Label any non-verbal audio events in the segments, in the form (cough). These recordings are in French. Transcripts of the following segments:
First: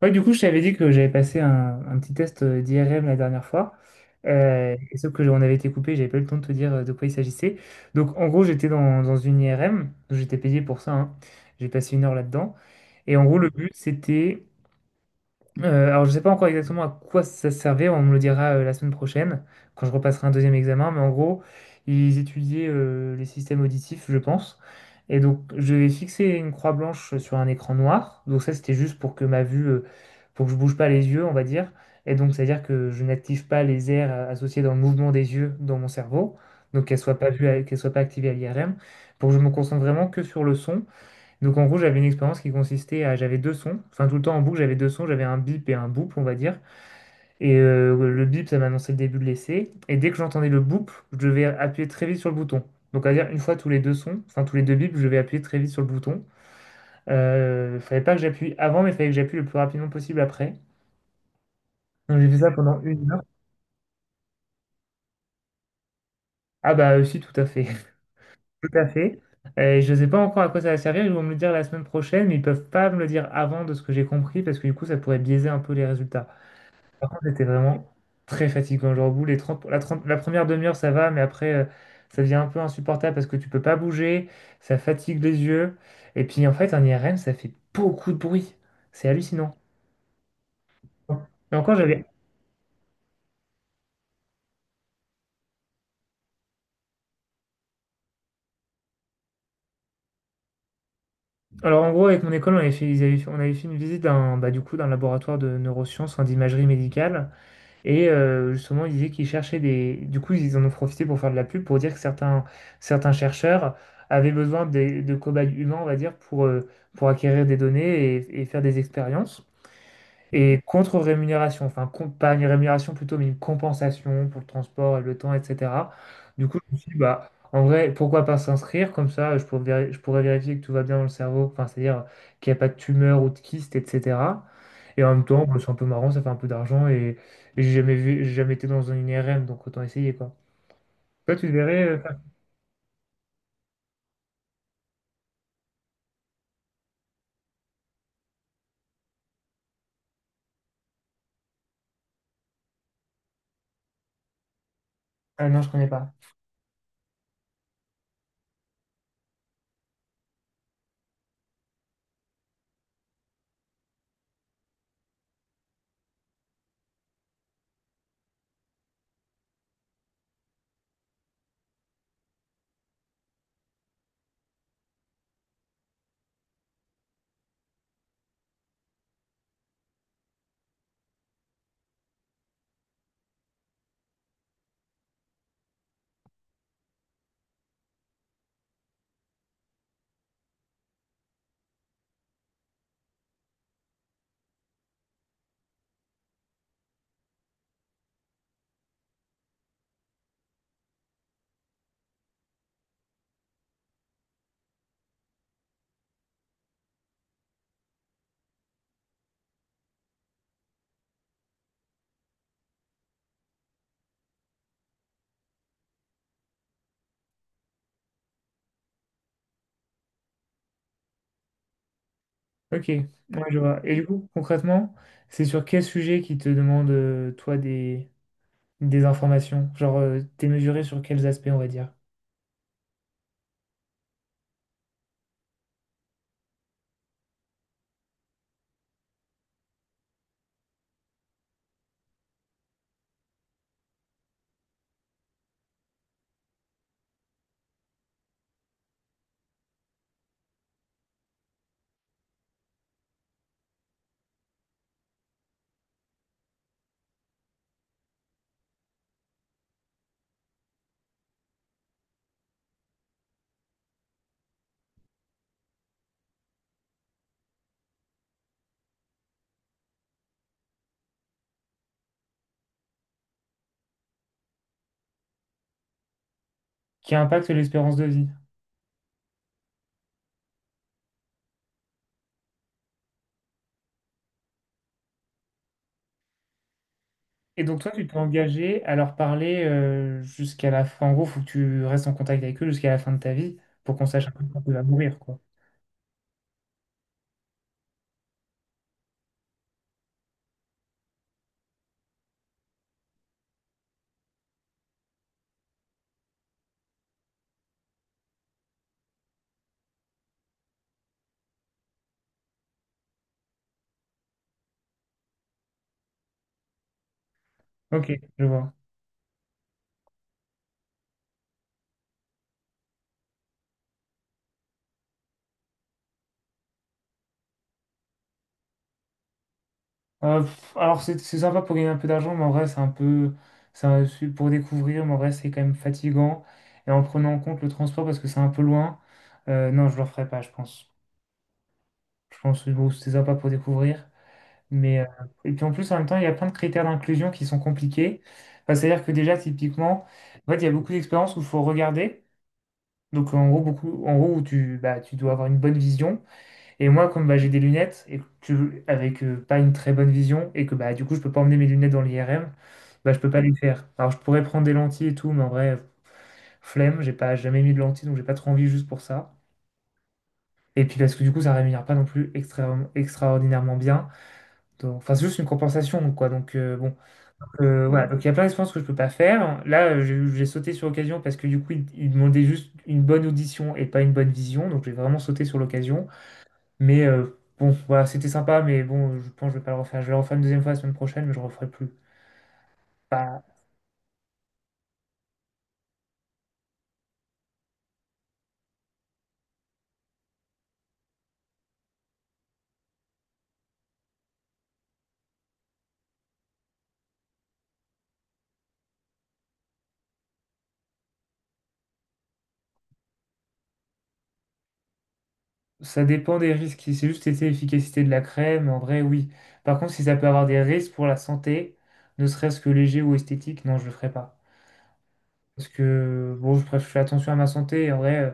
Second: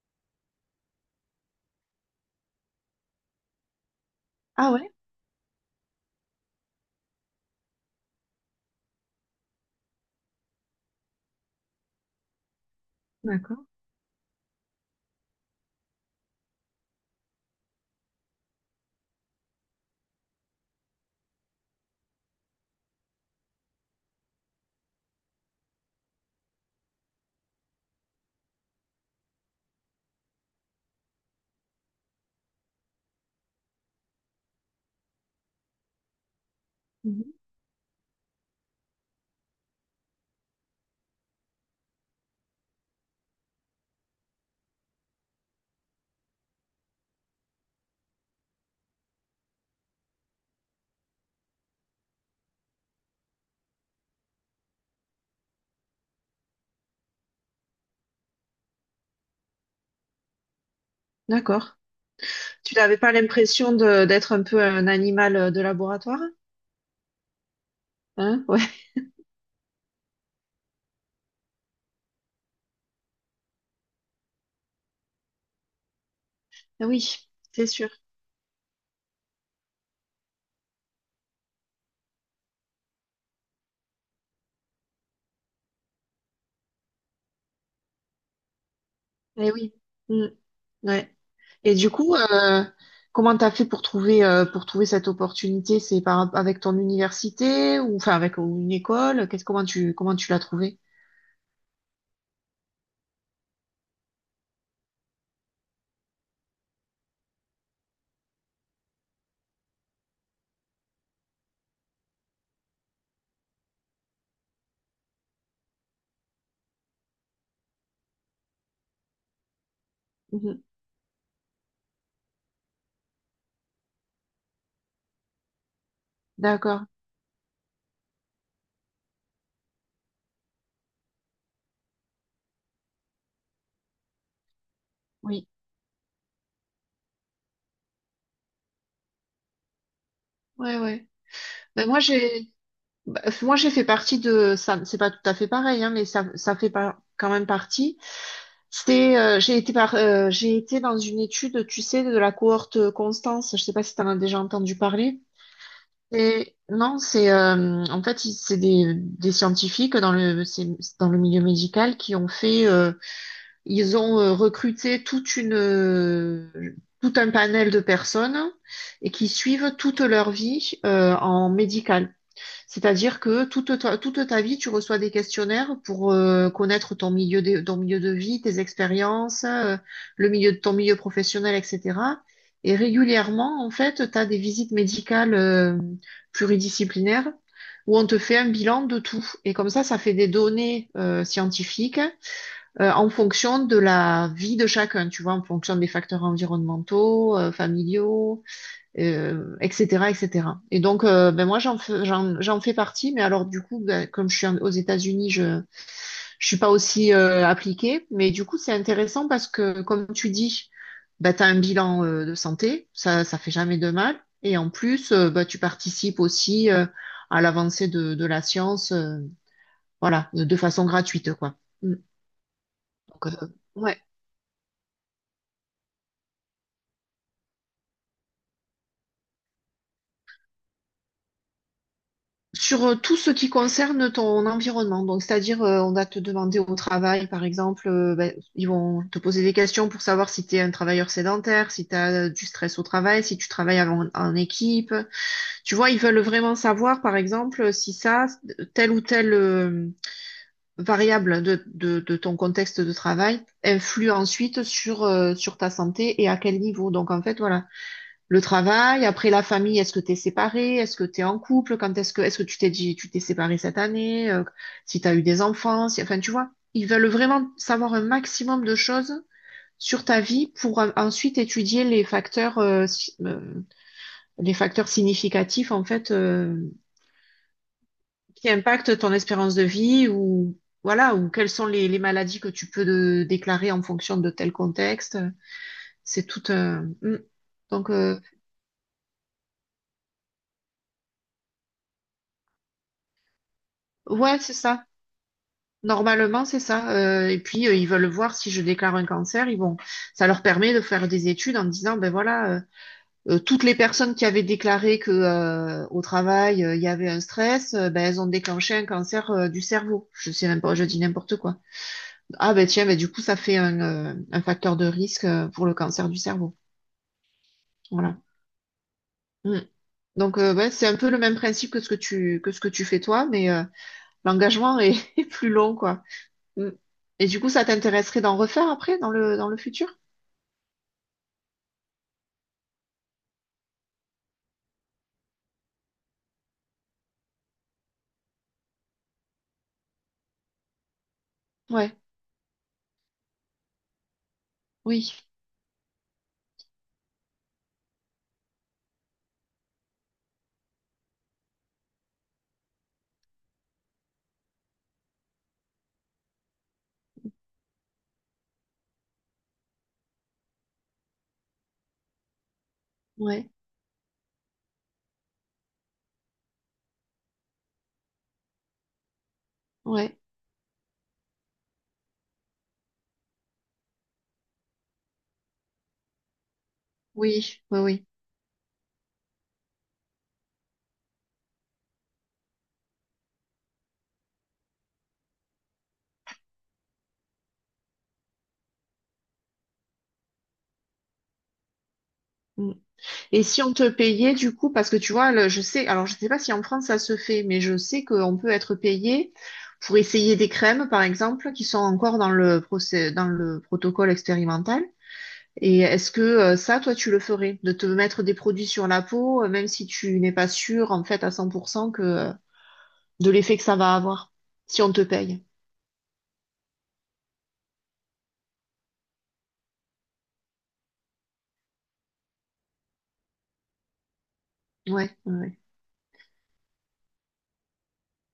Ouais, du coup, je t'avais dit que j'avais passé un petit test d'IRM la dernière fois. Ah Euh, ouais, et sauf que on avait été coupé, j'avais pas eu le temps de te dire de quoi il s'agissait. Donc, en gros, j'étais dans une IRM, j'étais payé pour ça, hein. J'ai passé 1 heure là-dedans. Et en gros, le d'accord. but, c'était alors, je sais pas encore exactement à quoi ça servait, on me le dira la semaine prochaine, quand je repasserai un deuxième examen, mais en gros, ils étudiaient les systèmes auditifs, je pense. Et donc, je vais fixer une croix blanche sur un écran noir. Donc, ça, c'était juste pour que ma vue, pour que je bouge pas les yeux, on va dire. Et donc, c'est-à-dire que je n'active pas les aires associées dans le mouvement des yeux dans mon cerveau, donc qu'elles soient pas Mhm. vues, qu'elles soient pas activées à l'IRM, pour que je me concentre vraiment que sur le son. Donc en gros, j'avais une expérience qui consistait à, j'avais deux sons, enfin tout le temps en boucle, j'avais deux sons, j'avais un bip et un boop, on va dire. Et le bip, ça m'annonçait le début de l'essai. Et dès que j'entendais le boop, je devais appuyer très vite sur le bouton. Donc à dire une fois tous les deux sons, enfin tous les deux bips, je devais appuyer très vite sur le bouton. Fallait pas que j'appuie avant, mais fallait que j'appuie le plus rapidement possible après. D'accord. Donc j'ai fait ça Tu pendant n'avais une pas heure. l'impression de d'être un peu un animal de laboratoire? Ah bah aussi tout à fait, Hein? (laughs) Ouais. tout à (laughs) fait. Je ne sais pas encore à quoi ça va servir, ils vont me le dire la semaine prochaine, mais ils peuvent pas me le dire avant de ce que j'ai compris, parce que du coup ça pourrait biaiser un peu les résultats. Ah Par oui, contre, c'était c'est sûr. vraiment très fatigant. Genre, au bout, 30, la première demi-heure, ça va, mais après, ça devient un peu insupportable parce que tu peux pas bouger, ça fatigue les yeux. Et puis, en fait, un IRM, ça fait beaucoup de bruit. C'est Eh hallucinant. oui. Mm. Ouais. Et encore, Et du j'avais... coup, comment t'as fait pour trouver cette opportunité? C'est par avec ton université ou enfin avec une école? Qu'est-ce Comment tu l'as trouvé? Alors, en gros, avec mon école, on avait fait, on avait fait une visite d'un, bah, du coup, d'un laboratoire de neurosciences, enfin, d'imagerie médicale. Et justement, ils disaient qu'ils cherchaient des... Du coup, ils en ont profité pour faire de la pub, pour dire que certains chercheurs avaient de cobayes humains, on va dire, pour acquérir des données et faire des expériences. Et Mhm. contre-rémunération, pas une rémunération plutôt, mais une compensation pour le transport et le temps, etc. Du coup, je me D'accord. suis dit, bah, en vrai, pourquoi pas s'inscrire comme ça, je pourrais, je pourrais vérifier que tout va bien dans le cerveau, enfin, c'est-à-dire qu'il n'y a pas de tumeur ou de kyste, etc. Et en même temps, Oui. bah, c'est un peu marrant, ça fait un peu d'argent et j'ai jamais vu, j'ai jamais été dans une IRM, donc autant essayer, quoi. Ouais, ouais. Toi, tu devrais... Ben moi j'ai moi j'ai fait partie de ça. C'est pas tout à fait pareil, hein, mais ça fait pas quand même partie. J'ai été dans une étude, tu sais, de la cohorte Constance. Je sais pas si tu en as déjà entendu parler. Ah non, je connais pas. Non, c'est en fait c'est des scientifiques dans le milieu médical qui ont fait ils ont recruté tout un panel de personnes et qui suivent toute leur vie en médical. C'est-à-dire que toute ta vie, tu reçois des questionnaires pour connaître ton milieu de vie, tes expériences, le milieu de ton milieu professionnel, etc. Et régulièrement, en fait, tu as des visites médicales pluridisciplinaires où on te fait un bilan de tout. Et comme ça fait des données scientifiques en fonction de la vie de chacun, tu vois, en fonction des facteurs environnementaux, familiaux, etc., etc. Et cetera. Et donc, ben moi, j'en fais partie, mais alors du coup, ben, comme je suis aux États-Unis, je suis pas aussi appliquée, mais du coup, c'est intéressant parce que, comme tu dis, bah tu as un bilan de santé, ça fait jamais de mal, et en plus, ben, tu participes aussi à l'avancée de la science, voilà, de façon gratuite, quoi. Mm. Ok, ouais, Donc, je vois. Et ouais. du coup, concrètement, c'est sur quel sujet qui te demande, toi, des... Des informations, genre démesurées sur quels aspects, on va dire. Sur tout ce qui concerne ton environnement, donc c'est-à-dire on va te demander au travail, par exemple, ben, ils vont te poser des questions pour savoir si tu es un travailleur sédentaire, si tu as du stress au travail, si tu travailles en équipe. Tu vois, ils veulent vraiment savoir, par exemple, si ça, telle ou telle variable de ton contexte de travail influe ensuite sur ta santé et à quel niveau. Donc en fait, voilà le travail, après la famille, est-ce que tu es séparé, est-ce que tu es en couple, quand est-ce que tu t'es séparé cette année, si tu as eu des enfants, enfin tu vois, ils veulent vraiment savoir un maximum de choses sur ta vie pour ensuite étudier les facteurs si- les facteurs significatifs en fait Qui impactent l'espérance de vie. qui impactent ton espérance de vie ou voilà, ou quelles sont les maladies que tu peux déclarer en fonction de tel contexte. C'est tout un. Mm. Et donc Donc toi, tu t'es engagé à leur parler jusqu'à la fin. En gros, faut que tu restes en contact avec eux jusqu'à la fin de ta vie pour qu'on sache un ouais, peu c'est quand tu vas ça. mourir, quoi. Normalement, c'est ça. Et puis, ils veulent voir si je déclare un cancer. Ça leur permet de faire des études en disant, ben voilà, toutes les personnes qui avaient déclaré que au travail il y avait un stress, ben elles ont déclenché un cancer du cerveau. Je dis n'importe quoi. Ah ben tiens, ben du coup, ça fait un facteur de risque pour le cancer du cerveau. Ok, Voilà. je vois. Mm. Donc, ouais, c'est un peu le même principe que ce que tu fais toi, mais l'engagement est, (laughs) est plus long, quoi. Mm. Et du coup, ça t'intéresserait d'en refaire après, dans le futur? Alors c'est sympa pour gagner un peu d'argent, mais en vrai, c'est un peu, c'est pour découvrir, mais en vrai, c'est quand même fatigant. Et en prenant en compte le transport parce que c'est un peu loin, non, je le referai pas, je pense. Ouais, Je pense que bon, c'est sympa pour découvrir. Mais, oui, et puis en plus, en même temps, il y a plein de critères d'inclusion qui sont compliqués. Enfin, c'est-à-dire que déjà, typiquement, en fait, il y a beaucoup d'expériences où il faut regarder. Donc en gros, beaucoup, en gros où tu, bah, tu dois avoir une bonne vision. Et moi, comme bah, j'ai des lunettes et que avec pas une très bonne vision et que bah, du coup, je peux pas emmener mes lunettes dans l'IRM, bah, je peux pas ouais, les faire. Alors je pourrais prendre des lentilles et tout, mais en vrai, flemme, j'ai pas jamais mis de lentilles, donc j'ai pas trop envie juste pour ça. ouais, Et puis parce que du coup, ça rémunère pas non plus extraordinairement bien. Donc, enfin, c'est juste une compensation, quoi. Donc, bon. oui, oui, oui. Voilà. Donc, il y a plein d'expériences que je peux pas faire. Là, j'ai sauté sur l'occasion parce que, du coup, ils il demandaient juste une bonne audition et pas une bonne vision. Donc, j'ai vraiment sauté sur l'occasion. Mais bon, voilà, c'était sympa. Mais bon, je pense que je vais pas le refaire. Je vais le refaire une deuxième fois la semaine prochaine, mais je referai plus. Mm. Bah, Et si on te payait, du coup, parce que tu vois, alors je sais pas si en France ça se fait, mais je sais qu'on peut être payé pour essayer des crèmes, par exemple, qui sont encore dans le protocole expérimental. Et est-ce que ça, toi, tu le ferais, de te mettre des produits sur la peau, même si tu n'es pas sûr, en fait, à 100% de l'effet que ça va avoir, si on te paye? ça dépend des risques. Si c'est juste été l'efficacité de la crème, en vrai, oui. Par contre, si ça peut avoir des risques pour la santé, ne serait-ce que léger ou esthétique, non, je le ferai pas. Ouais, ouais. Parce que, bon, je fais attention à ma santé. En vrai.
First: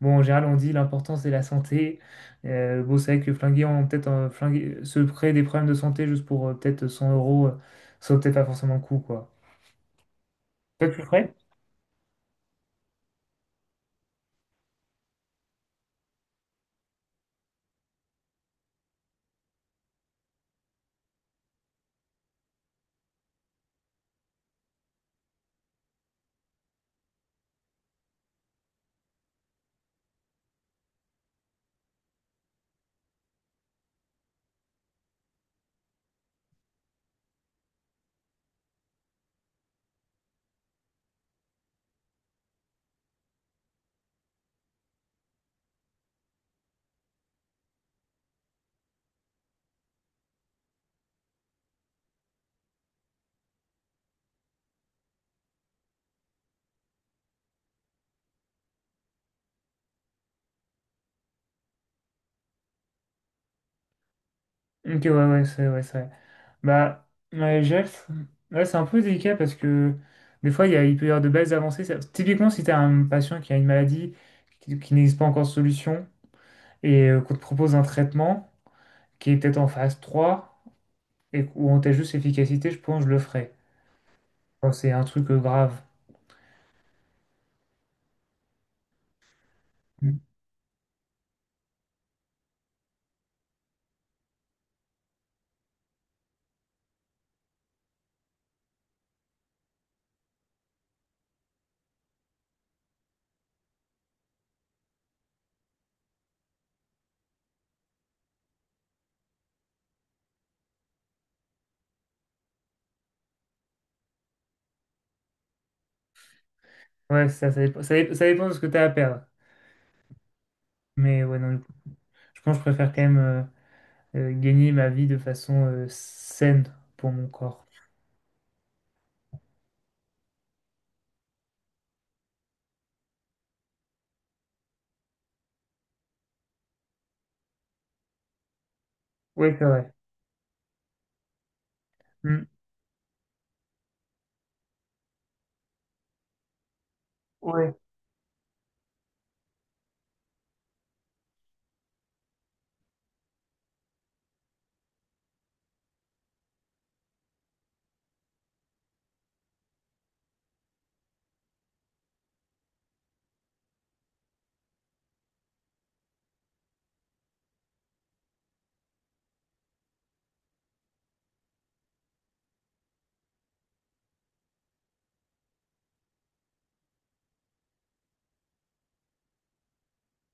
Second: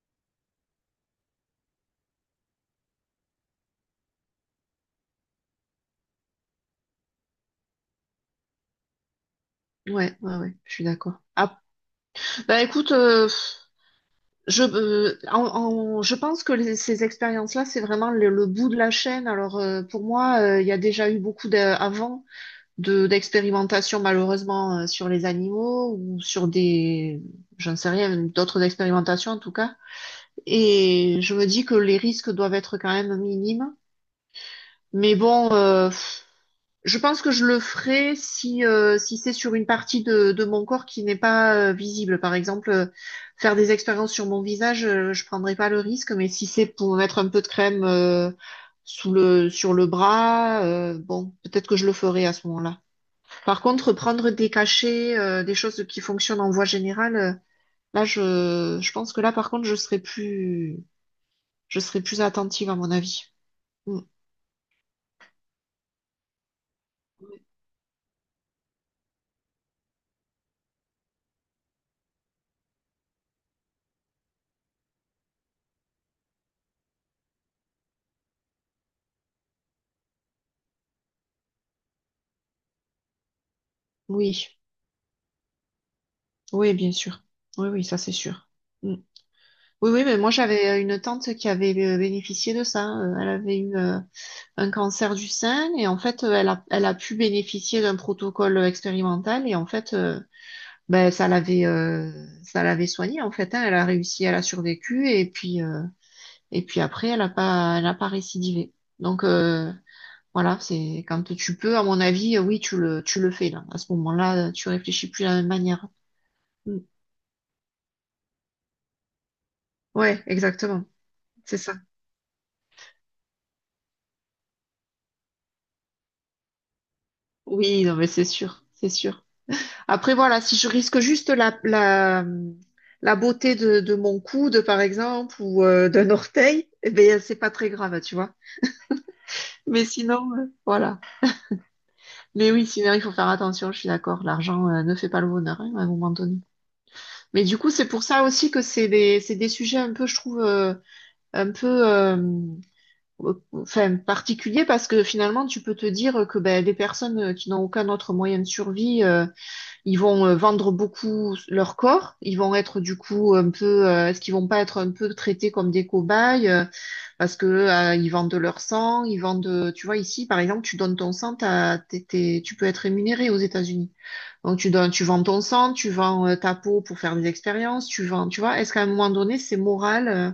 Bon, en général, on dit l'important c'est la santé. Bon, c'est vrai que flinguer, on peut-être se créer des problèmes de santé juste pour peut-être 100 euros, ça vaut peut-être pas forcément le coup, quoi. Ouais, ouais, ouais, je suis Toi, tu le d'accord. ferais? Ah, bah écoute, je, euh, en- je pense que ces expériences-là, c'est vraiment le bout de la chaîne. Alors pour moi, il y a déjà eu beaucoup avant d'expérimentations malheureusement sur les animaux ou sur des, je ne sais rien, d'autres expérimentations en tout cas. Et je me dis que les risques doivent être quand même minimes. Mais bon. Je pense que je le ferai si c'est sur une partie de mon corps qui n'est pas visible. Par exemple, faire des expériences sur mon visage, je prendrai pas le risque, mais si c'est pour mettre un peu de crème sur le bras, bon, peut-être que je le ferai à ce moment-là. Par contre, prendre des cachets, des choses qui fonctionnent en voie générale, là, je pense que là, par contre, je serai plus attentive à mon avis. Mm. Ok, ouais, ouais, c'est vrai. Bah, ouais, je dirais que c'est ouais, c'est un peu délicat parce que des fois, il y a, il peut y avoir de belles avancées. Ça- typiquement, si tu as un patient qui a une maladie qui n'existe pas encore de solution et qu'on te propose un traitement qui est peut-être en phase 3 et où on teste juste l'efficacité, je pense que je le ferais. Oui, Quand c'est un truc grave. oui, bien sûr. Oui, oui, ça c'est sûr. Mm. Oui, oui, mais moi j'avais une tante qui avait bénéficié de ça. Elle avait eu un cancer du sein et en fait elle a pu bénéficier d'un protocole expérimental et en fait ben, ça l'avait soignée en fait, hein. Elle a réussi, elle a survécu et puis après elle a pas récidivé. Donc voilà, c'est quand tu peux, à mon avis, oui, tu le fais là. À ce moment-là, tu réfléchis plus de la même manière. Mm. Ouais, ça dépend, ça dépend de ce que tu as à perdre. Ouais, exactement, Mais ouais, non, c'est du coup, ça. je pense que je préfère quand même gagner ma vie de façon saine pour mon corps. Oui, non mais c'est sûr, c'est sûr. Après, voilà, si je risque juste la beauté de mon coude, par exemple, ou d'un orteil, eh ben, c'est pas très grave, tu vois. Ouais, c'est vrai. Mais sinon, voilà. Mm. Mais oui, sinon, il faut faire attention, je suis d'accord. L'argent, ne fait pas le bonheur, hein, à un moment donné. Mais du coup, Ouais. c'est pour ça aussi que c'est des sujets un peu, je trouve, un peu, enfin, particuliers, parce que finalement, tu peux te dire que ben, des personnes qui n'ont aucun autre moyen de survie, ils vont vendre beaucoup leur corps, ils vont être du coup un peu, est-ce qu'ils vont pas être un peu traités comme des cobayes parce que ils vendent leur sang, tu vois ici par exemple, tu donnes ton sang, t'as- t'es- t'es- tu peux être rémunéré aux États-Unis. Donc tu donnes, tu vends ton sang, tu vends ta peau pour faire des expériences, tu vois. Est-ce qu'à un moment donné c'est moral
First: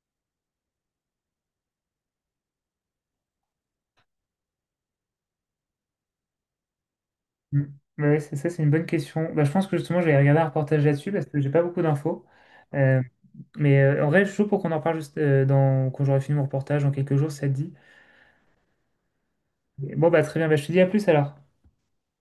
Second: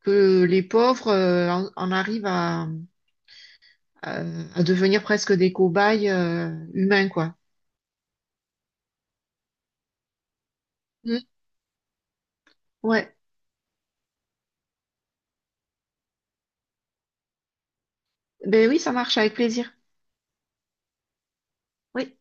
que les pauvres en arrivent à- à devenir presque des cobayes humains, quoi? Mm. Bah ouais, c'est ça, c'est une bonne question. Bah, je pense que justement, je vais regarder un reportage là-dessus Hmm. parce que j'ai pas beaucoup d'infos. Euh, Ouais. mais en vrai, je suis chaud pour qu'on en parle juste quand j'aurai fini mon reportage dans quelques jours, si ça te dit. Ben oui, ça marche avec plaisir. Bon, bah très bien, bah, je te dis à plus alors. Oui.